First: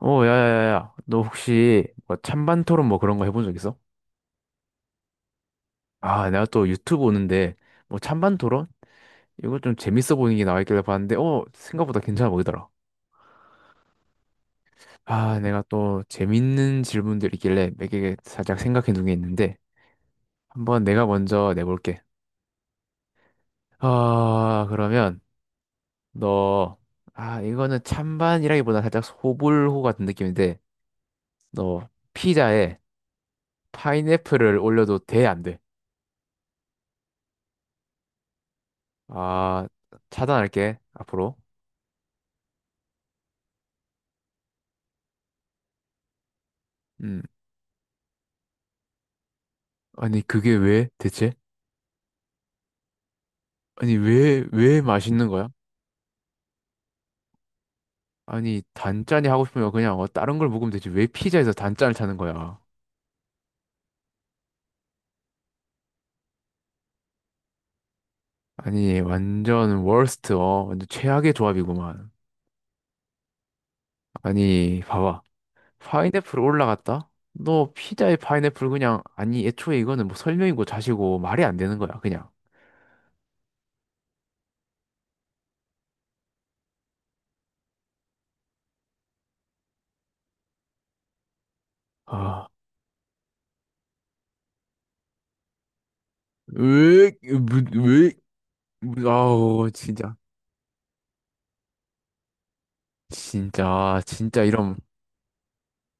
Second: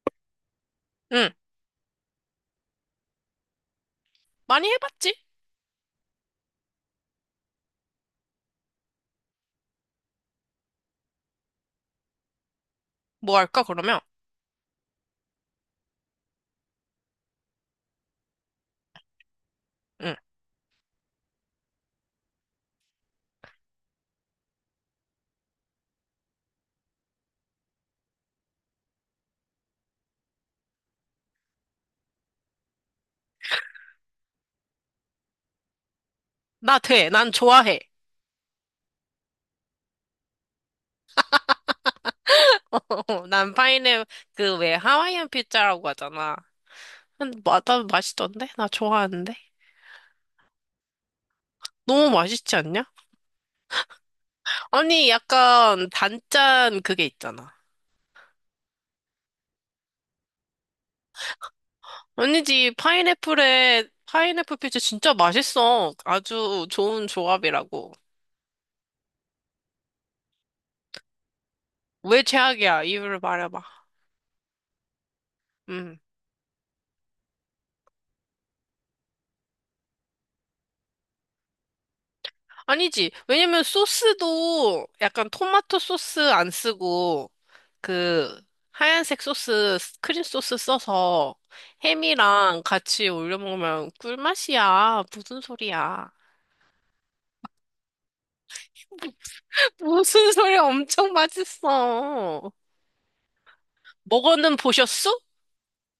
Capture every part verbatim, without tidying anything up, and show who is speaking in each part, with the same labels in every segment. Speaker 1: 어, 야야야야. 너
Speaker 2: 응,
Speaker 1: 혹시 뭐 찬반 토론 뭐 그런 거 해본 적 있어?
Speaker 2: 많이 해봤지?
Speaker 1: 아, 내가 또 유튜브 오는데 뭐 찬반 토론? 이거 좀 재밌어 보이는 게 나와 있길래 봤는데 어, 생각보다 괜찮아 보이더라.
Speaker 2: 뭐 할까, 그러면?
Speaker 1: 아, 내가 또 재밌는 질문들 있길래 몇 개 살짝 생각해 둔 게 있는데
Speaker 2: 응,
Speaker 1: 한번 내가 먼저 내볼게. 아, 그러면 너 아, 이거는 찬반이라기보다 살짝 소불호 같은 느낌인데 너 피자에 파인애플을 올려도 돼, 안 돼?
Speaker 2: 나 돼. 난 좋아해.
Speaker 1: 아, 차단할게. 앞으로.
Speaker 2: 난 파인애플, 그 왜 하와이안 피자라고 하잖아.
Speaker 1: 음.
Speaker 2: 근데 마, 나 맛있던데? 나 좋아하는데?
Speaker 1: 아니, 그게 왜 대체?
Speaker 2: 너무 맛있지 않냐?
Speaker 1: 아니, 왜, 왜
Speaker 2: 아니,
Speaker 1: 맛있는 거야?
Speaker 2: 약간 단짠 그게 있잖아.
Speaker 1: 아니, 단짠이 하고 싶으면 그냥 어, 다른 걸 먹으면 되지. 왜 피자에서 단짠을 찾는 거야?
Speaker 2: 아니지, 파인애플에, 파인애플 피자 진짜 맛있어. 아주 좋은 조합이라고.
Speaker 1: 아니, 완전 워스트, 어, 완전 최악의 조합이구만.
Speaker 2: 왜 최악이야? 이유를 말해봐.
Speaker 1: 아니, 봐봐.
Speaker 2: 응.
Speaker 1: 파인애플 올라갔다? 너 피자에 파인애플 그냥, 아니, 애초에 이거는 뭐 설명이고 자시고 말이 안 되는 거야, 그냥.
Speaker 2: 아니지. 왜냐면 소스도 약간 토마토 소스 안 쓰고 그 하얀색 소스, 크림 소스 써서
Speaker 1: 아,
Speaker 2: 햄이랑 같이 올려 먹으면 꿀맛이야. 무슨 소리야?
Speaker 1: 왜, 왜, 왜, 아우, 진짜.
Speaker 2: 무슨 소리야? 엄청 맛있어.
Speaker 1: 진짜, 진짜
Speaker 2: 먹어는
Speaker 1: 이런
Speaker 2: 보셨어?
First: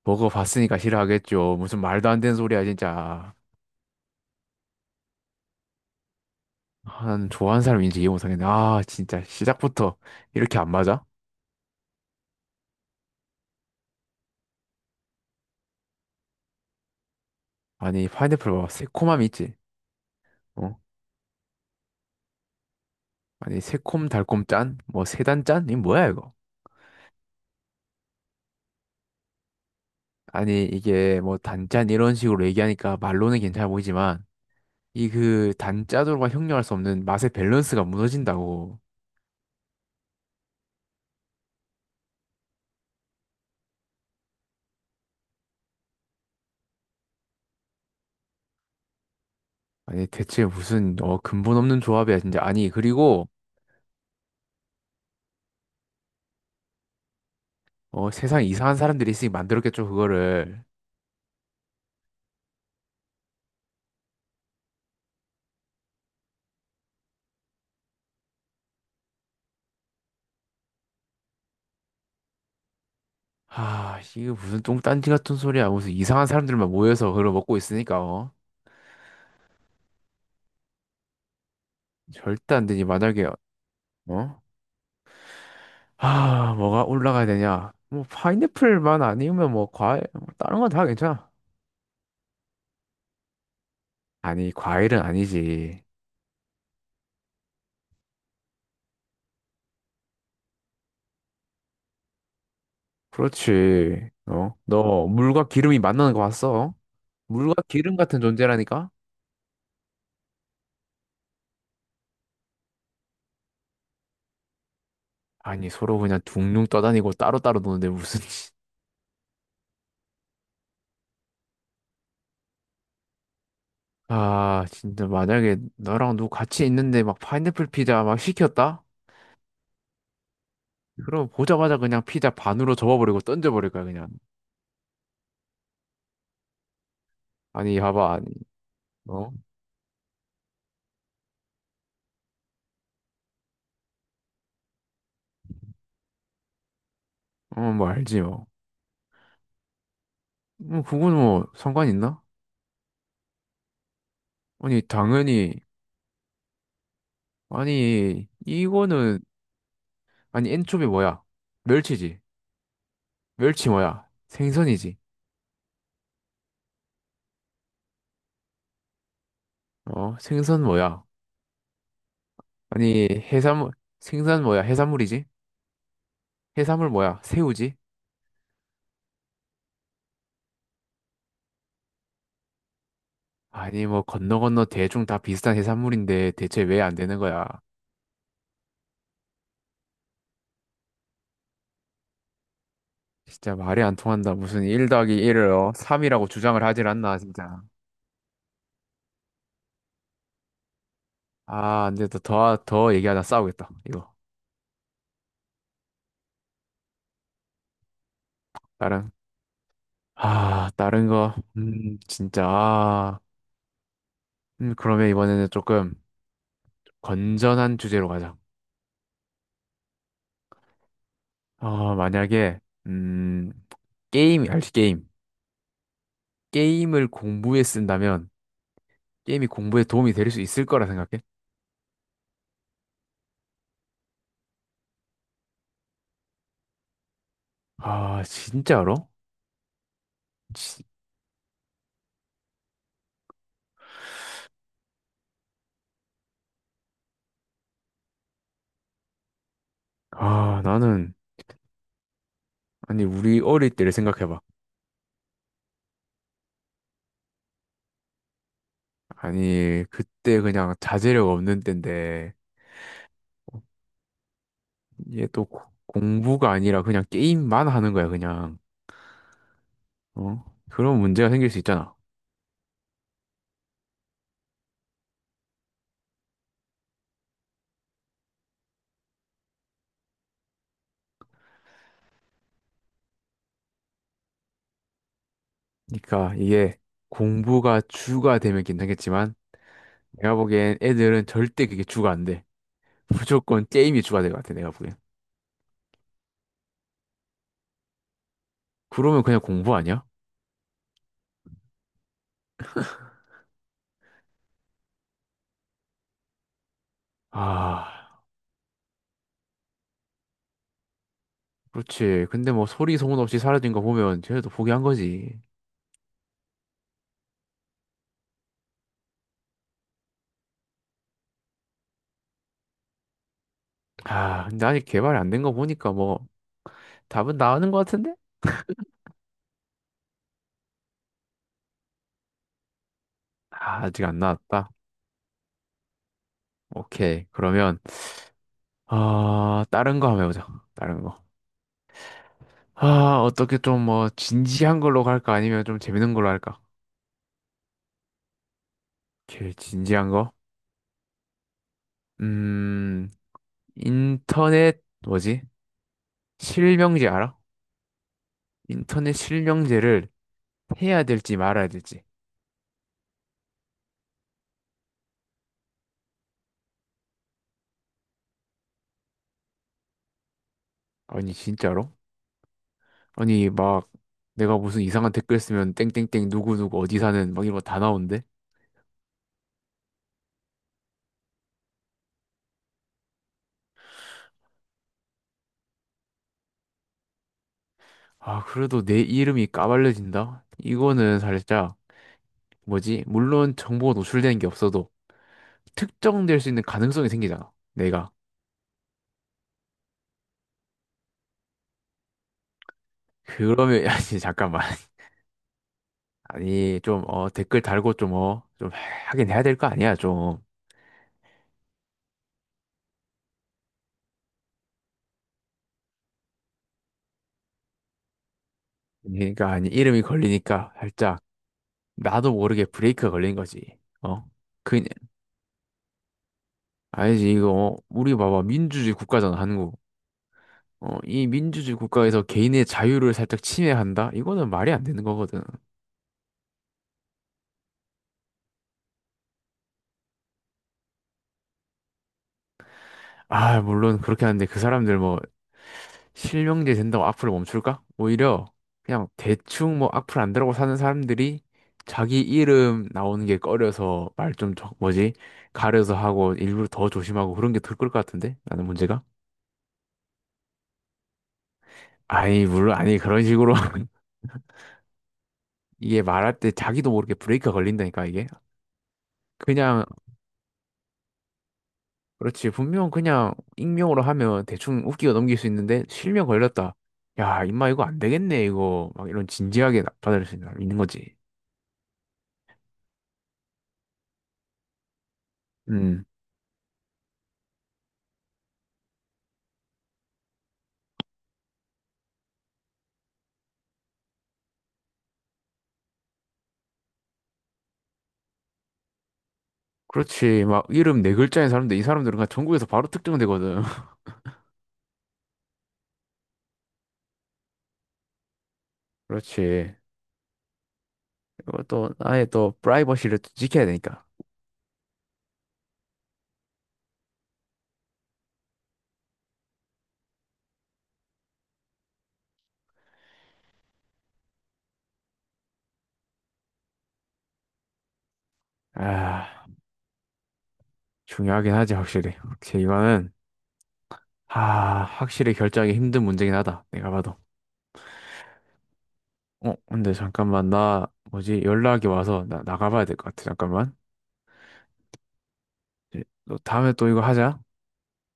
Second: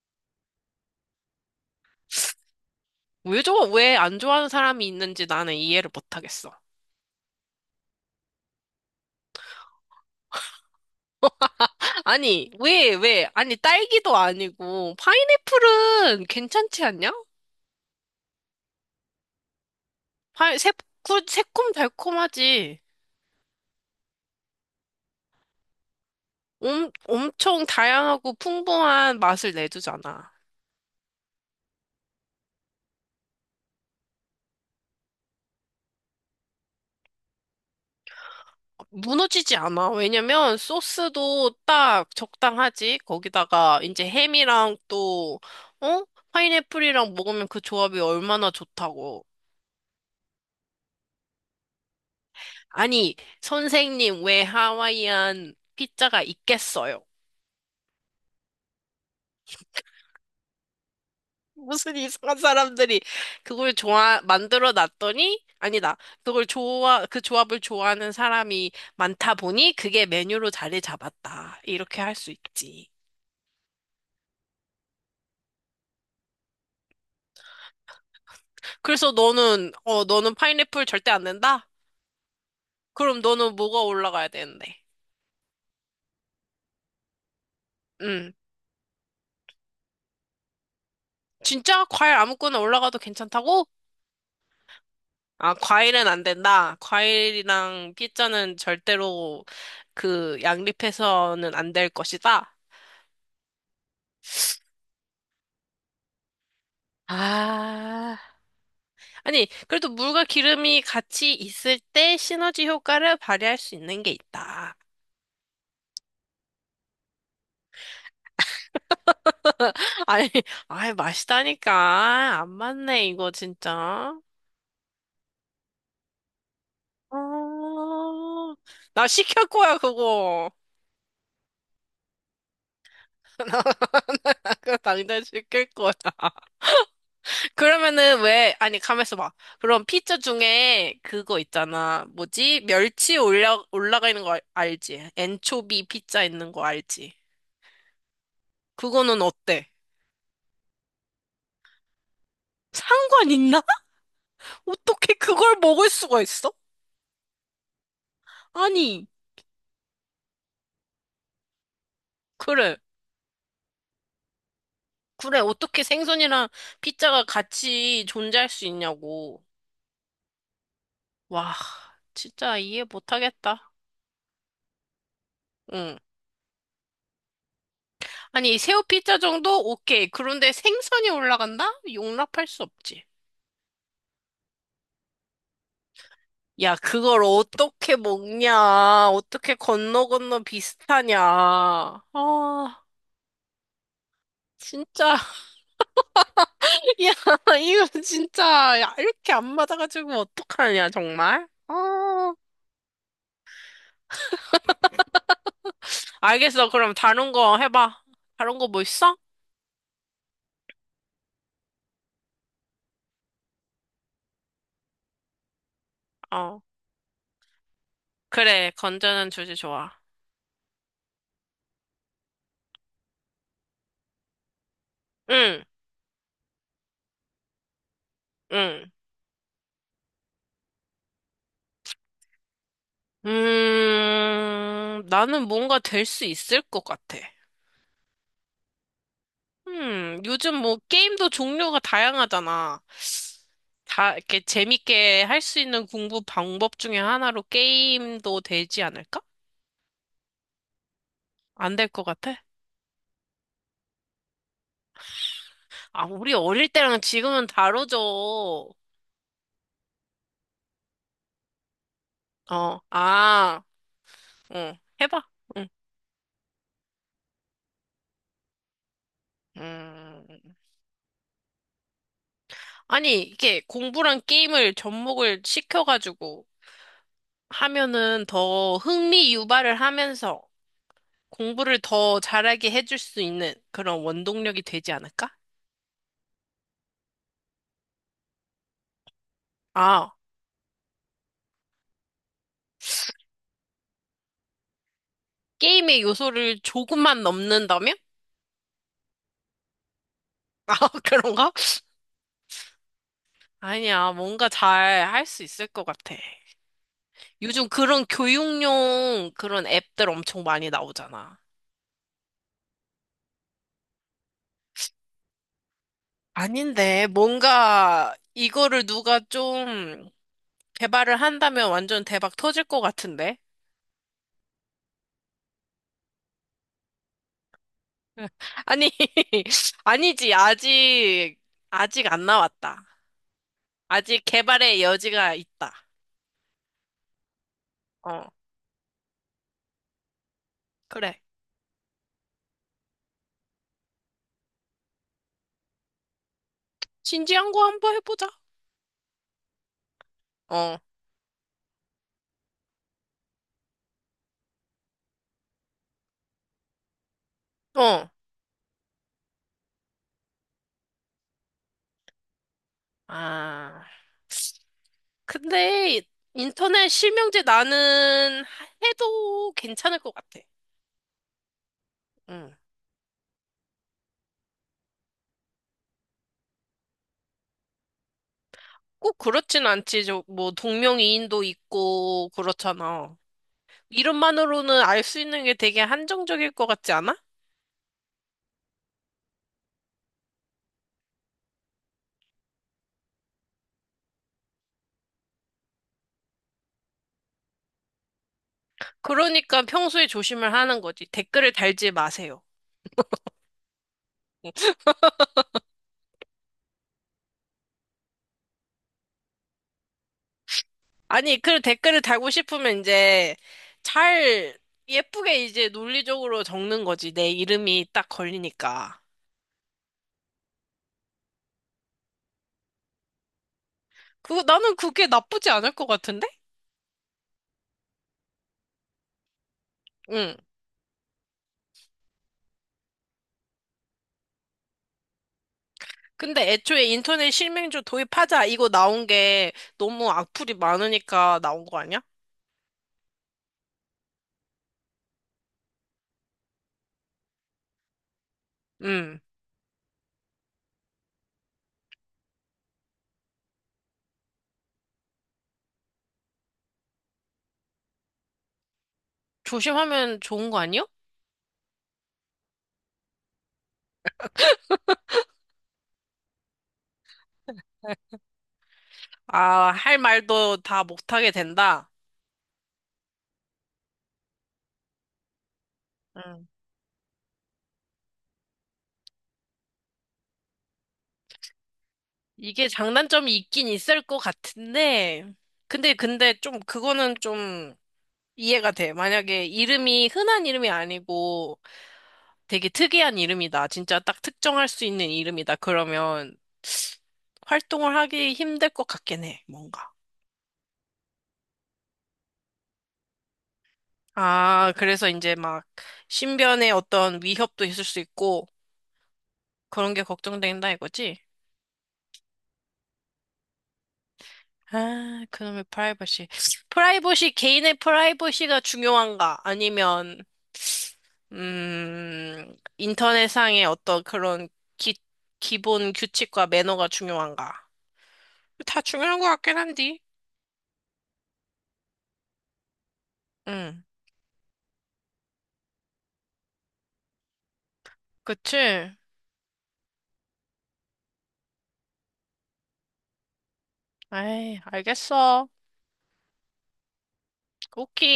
Speaker 1: 먹어봤으니까 싫어하겠죠. 무슨 말도 안 되는 소리야, 진짜.
Speaker 2: 왜 저거 왜 안 좋아하는 사람이 있는지 나는 이해를 못하겠어.
Speaker 1: 한 좋아하는 사람인지 이해 못하겠네. 아 진짜 시작부터 이렇게 안 맞아?
Speaker 2: 아니, 왜, 왜? 아니, 딸기도 아니고 파인애플은 괜찮지 않냐?
Speaker 1: 아니 파인애플 봐봐 새콤함이 있지.
Speaker 2: 파
Speaker 1: 어?
Speaker 2: 새콤, 새콤달콤하지.
Speaker 1: 아니 새콤 달콤 짠? 뭐 세단 짠? 이 뭐야 이거?
Speaker 2: 엄, 엄청 다양하고 풍부한 맛을 내주잖아.
Speaker 1: 아니 이게 뭐 단짠 이런 식으로 얘기하니까 말로는 괜찮아 보이지만 이 그 단짜조로가 형용할 수 없는 맛의 밸런스가 무너진다고.
Speaker 2: 무너지지 않아. 왜냐면 소스도 딱 적당하지. 거기다가 이제 햄이랑 또, 어? 파인애플이랑 먹으면 그 조합이 얼마나 좋다고.
Speaker 1: 아니 대체 무슨 어 근본 없는 조합이야 진짜. 아니
Speaker 2: 아니,
Speaker 1: 그리고
Speaker 2: 선생님, 왜 하와이안 피자가 있겠어요?
Speaker 1: 어 세상 이상한 사람들이 있으니 만들었겠죠 그거를.
Speaker 2: 무슨 이상한 사람들이 그걸 좋아, 만들어 놨더니, 아니다. 그걸 좋아, 그 조합을 좋아하는 사람이 많다 보니 그게 메뉴로 자리 잡았다. 이렇게 할 수 있지.
Speaker 1: 하, 이게 무슨 똥딴지 같은 소리야. 무슨 이상한 사람들만 모여서 그걸 먹고 있으니까, 어.
Speaker 2: 그래서 너는, 어, 너는 파인애플 절대 안 된다?
Speaker 1: 절대 안 되지.
Speaker 2: 그럼
Speaker 1: 만약에
Speaker 2: 너는 뭐가 올라가야
Speaker 1: 어?
Speaker 2: 되는데?
Speaker 1: 아, 뭐가 올라가야 되냐? 뭐
Speaker 2: 음.
Speaker 1: 파인애플만 아니면 뭐 과일 뭐 다른 건 다 괜찮아.
Speaker 2: 진짜? 과일 아무거나 올라가도 괜찮다고?
Speaker 1: 아니, 과일은
Speaker 2: 아,
Speaker 1: 아니지.
Speaker 2: 과일은 안 된다. 과일이랑 피자는 절대로 그 양립해서는 안 될 것이다.
Speaker 1: 그렇지. 어? 너 물과 기름이 만나는 거 봤어? 물과 기름
Speaker 2: 아.
Speaker 1: 같은 존재라니까?
Speaker 2: 아니, 그래도 물과 기름이 같이 있을 때 시너지 효과를 발휘할 수 있는 게 있다.
Speaker 1: 아니, 서로 그냥 둥둥 떠다니고 따로따로 노는데 무슨
Speaker 2: 아니, 아이, 맛있다니까. 안 맞네, 이거 진짜.
Speaker 1: 아, 진짜 만약에 너랑 누구 같이 있는데 막 파인애플 피자 막
Speaker 2: 어,
Speaker 1: 시켰다?
Speaker 2: 나 시킬 거야, 그거.
Speaker 1: 그럼 보자마자 그냥 피자 반으로 접어버리고
Speaker 2: 나
Speaker 1: 던져버릴 거야, 그냥.
Speaker 2: 그거 당장 시킬 거야.
Speaker 1: 아니, 봐봐,
Speaker 2: 그러면은
Speaker 1: 아니,
Speaker 2: 왜, 아니, 가만있어
Speaker 1: 어?
Speaker 2: 봐. 그럼 피자 중에 그거 있잖아. 뭐지? 멸치 올라, 올라가 있는 거 알- 알지? 엔초비 피자 있는 거 알지?
Speaker 1: 어, 뭐 알지, 뭐.
Speaker 2: 그거는 어때?
Speaker 1: 뭐 그건 뭐 상관 있나?
Speaker 2: 상관 있나?
Speaker 1: 아니
Speaker 2: 어떻게 그걸
Speaker 1: 당연히
Speaker 2: 먹을 수가 있어?
Speaker 1: 아니
Speaker 2: 아니,
Speaker 1: 이거는 아니 엔초비 뭐야? 멸치지.
Speaker 2: 그래.
Speaker 1: 멸치 뭐야? 생선이지.
Speaker 2: 그래. 어떻게 생선이랑 피자가 같이 존재할 수 있냐고.
Speaker 1: 어 생선 뭐야?
Speaker 2: 와, 진짜 이해
Speaker 1: 아니
Speaker 2: 못하겠다.
Speaker 1: 해산물 생선 뭐야? 해산물이지.
Speaker 2: 응.
Speaker 1: 해산물 뭐야? 새우지.
Speaker 2: 아니, 새우 피자 정도? 오케이. 그런데 생선이 올라간다? 용납할 수 없지.
Speaker 1: 아니 뭐 건너 건너 대충 다 비슷한 해산물인데 대체
Speaker 2: 야,
Speaker 1: 왜 안 되는
Speaker 2: 그걸
Speaker 1: 거야?
Speaker 2: 어떻게 먹냐? 어떻게 건너 건너 비슷하냐? 아,
Speaker 1: 진짜 말이 안 통한다. 무슨 일 더하기
Speaker 2: 진짜.
Speaker 1: 일을 어? 삼이라고 주장을 하질 않나
Speaker 2: 야,
Speaker 1: 진짜.
Speaker 2: 이거 진짜. 야, 이렇게 안 맞아가지고 어떡하냐, 정말?
Speaker 1: 아, 근데
Speaker 2: 아.
Speaker 1: 더더 얘기하다 싸우겠다. 이거.
Speaker 2: 알겠어. 그럼 다른 거 해봐. 다른 거 뭐
Speaker 1: 나랑
Speaker 2: 있어?
Speaker 1: 아, 다른 거, 음, 진짜, 아, 음, 그러면 이번에는 조금
Speaker 2: 어.
Speaker 1: 건전한 주제로 가자.
Speaker 2: 그래. 건전한 주제 좋아.
Speaker 1: 아, 만약에, 음, 게임, 알지, 게임.
Speaker 2: 응,
Speaker 1: 게임을 공부에 쓴다면,
Speaker 2: 응.
Speaker 1: 게임이 공부에 도움이 될 수 있을 거라 생각해?
Speaker 2: 음, 나는 뭔가 될 수 있을 것 같아.
Speaker 1: 아, 진짜로?
Speaker 2: 음, 요즘 뭐
Speaker 1: 지-
Speaker 2: 게임도 종류가 다양하잖아. 다 이렇게 재밌게 할 수 있는 공부 방법 중에 하나로 게임도 되지 않을까?
Speaker 1: 아, 나는,
Speaker 2: 안 될 것 같아?
Speaker 1: 아니, 우리 어릴 때를 생각해봐.
Speaker 2: 아, 우리 어릴 때랑 지금은 다르죠. 어,
Speaker 1: 아니, 그때 그냥 자제력 없는 때인데,
Speaker 2: 아, 응, 해봐.
Speaker 1: 이게 또 고-
Speaker 2: 응.
Speaker 1: 공부가 아니라 그냥 게임만 하는 거야, 그냥. 어?
Speaker 2: 음.
Speaker 1: 그런 문제가 생길 수 있잖아.
Speaker 2: 아니, 이게 공부랑 게임을 접목을 시켜가지고 하면은 더 흥미 유발을 하면서 공부를 더 잘하게 해줄 수 있는 그런 원동력이 되지 않을까?
Speaker 1: 그러니까 이게 공부가 주가 되면 괜찮겠지만
Speaker 2: 아,
Speaker 1: 내가 보기엔 애들은 절대 그게 주가 안 돼. 무조건 게임이 주가 될 것 같아, 내가 보기엔.
Speaker 2: 게임의 요소를 조금만 넘는다면?
Speaker 1: 그러면 그냥 공부 아니야?
Speaker 2: 아, 그런가? 아니야, 뭔가 잘 할 수 있을 것 같아. 요즘 그런
Speaker 1: 아,
Speaker 2: 교육용 그런 앱들 엄청 많이 나오잖아.
Speaker 1: 그렇지. 근데 뭐 소리 소문 없이 사라진 거 보면 쟤네도 포기한 거지.
Speaker 2: 아닌데, 뭔가 이거를 누가 좀 개발을 한다면 완전 대박 터질 것 같은데?
Speaker 1: 아, 근데 아직 개발이 안 된 거 보니까 뭐 답은 나오는 것 같은데?
Speaker 2: 아니, 아니지. 아직, 아직 안 나왔다.
Speaker 1: 아, 아직 안
Speaker 2: 아직
Speaker 1: 나왔다.
Speaker 2: 개발의 여지가 있다.
Speaker 1: 오케이. 그러면
Speaker 2: 어,
Speaker 1: 아, 다른 거 한번 해보자. 다른
Speaker 2: 그래.
Speaker 1: 거. 아, 어떻게 좀 뭐 진지한 걸로 갈까? 아니면 좀 재밌는 걸로 할까?
Speaker 2: 진지한 거 한번 해보자.
Speaker 1: 오케이, 진지한 거.
Speaker 2: 어,
Speaker 1: 음, 인터넷, 뭐지? 실명제 알아?
Speaker 2: 어.
Speaker 1: 인터넷 실명제를 해야 될지 말아야 될지.
Speaker 2: 아, 근데 인터넷 실명제 나는 해도 괜찮을 것 같아.
Speaker 1: 아니, 진짜로?
Speaker 2: 응.
Speaker 1: 아니, 막, 내가 무슨 이상한 댓글 쓰면 땡땡땡 누구누구 어디 사는 막 이런 거 다 나오는데?
Speaker 2: 꼭 그렇진 않지. 저, 뭐, 동명이인도 있고, 그렇잖아. 이름만으로는 알 수 있는 게 되게 한정적일 것 같지 않아?
Speaker 1: 아, 그래도 내 이름이 까발려진다? 이거는 살짝, 뭐지? 물론 정보가 노출되는 게 없어도 특정될 수 있는 가능성이 생기잖아. 내가.
Speaker 2: 그러니까 평소에 조심을 하는 거지. 댓글을 달지 마세요.
Speaker 1: 그러면, 아니, 잠깐만. 아니, 좀, 어, 댓글 달고 좀, 어, 좀 하긴 해야 될 거 아니야, 좀.
Speaker 2: 아니, 그 댓글을 달고 싶으면 이제 잘 예쁘게 이제 논리적으로 적는 거지. 내 이름이 딱 걸리니까.
Speaker 1: 그러니까 아니 이름이 걸리니까 살짝 나도 모르게 브레이크가 걸린 거지. 어?
Speaker 2: 그 나는
Speaker 1: 그냥
Speaker 2: 그게 나쁘지 않을 것 같은데?
Speaker 1: 알지 이거 어, 우리 봐봐 민주주의 국가잖아 한국.
Speaker 2: 응.
Speaker 1: 어, 이 민주주의 국가에서 개인의 자유를 살짝 침해한다? 이거는 말이 안 되는 거거든.
Speaker 2: 근데 애초에 인터넷 실명조 도입하자 이거 나온 게 너무 악플이 많으니까 나온 거 아니야?
Speaker 1: 아, 물론 그렇게 하는데 그 사람들 뭐 실명제 된다고 악플을 멈출까? 오히려 그냥
Speaker 2: 응.
Speaker 1: 대충 뭐 악플 안 달고 사는 사람들이 자기 이름 나오는 게 꺼려서 말 좀 뭐지? 가려서 하고 일부러 더 조심하고 그런 게 더 클 것 같은데? 나는 문제가?
Speaker 2: 조심하면 좋은 거 아니요?
Speaker 1: 아니, 물론, 아니, 그런 식으로. 이게 말할 때 자기도 모르게 브레이크가 걸린다니까, 이게.
Speaker 2: 아,
Speaker 1: 그냥,
Speaker 2: 할 말도 다 못하게 된다.
Speaker 1: 그렇지. 분명 그냥 익명으로 하면 대충 웃기고 넘길 수 있는데, 실명
Speaker 2: 응.
Speaker 1: 걸렸다. 야, 임마, 이거 안 되겠네, 이거. 막 이런 진지하게 받아들일 수 있는 있는 거지.
Speaker 2: 이게 장단점이 있긴 있을 것 같은데, 근데,
Speaker 1: 음.
Speaker 2: 근데 좀, 그거는 좀 이해가 돼. 만약에 이름이 흔한 이름이 아니고 되게 특이한 이름이다. 진짜 딱 특정할 수 있는 이름이다. 그러면 활동을 하기 힘들 것 같긴 해, 뭔가.
Speaker 1: 그렇지. 막 이름 네 글자인 사람들, 이 사람들은 그냥 전국에서 바로 특정되거든.
Speaker 2: 아, 그래서 이제 막 신변에 어떤 위협도 있을 수 있고
Speaker 1: 그렇지.
Speaker 2: 그런 게 걱정된다 이거지?
Speaker 1: 이것도 아예 또 프라이버시를 또 지켜야 되니까.
Speaker 2: 아, 그놈의 프라이버시. 프라이버시, 개인의 프라이버시가 중요한가? 아니면, 음, 인터넷상의 어떤 그런 기, 기본 규칙과 매너가 중요한가? 다 중요한 것
Speaker 1: 아,
Speaker 2: 같긴 한디.
Speaker 1: 중요하긴 하지, 확실히. 오케이, 이거는,
Speaker 2: 응,
Speaker 1: 아, 확실히 결정하기 힘든 문제긴 하다. 내가 봐도.
Speaker 2: 그치?
Speaker 1: 어, 근데 잠깐만, 나, 뭐지, 연락이 와서 나, 나가봐야 될 것 같아, 잠깐만.
Speaker 2: 에이, 알겠어.
Speaker 1: 이제 너 다음에 또 이거 하자.
Speaker 2: 오키.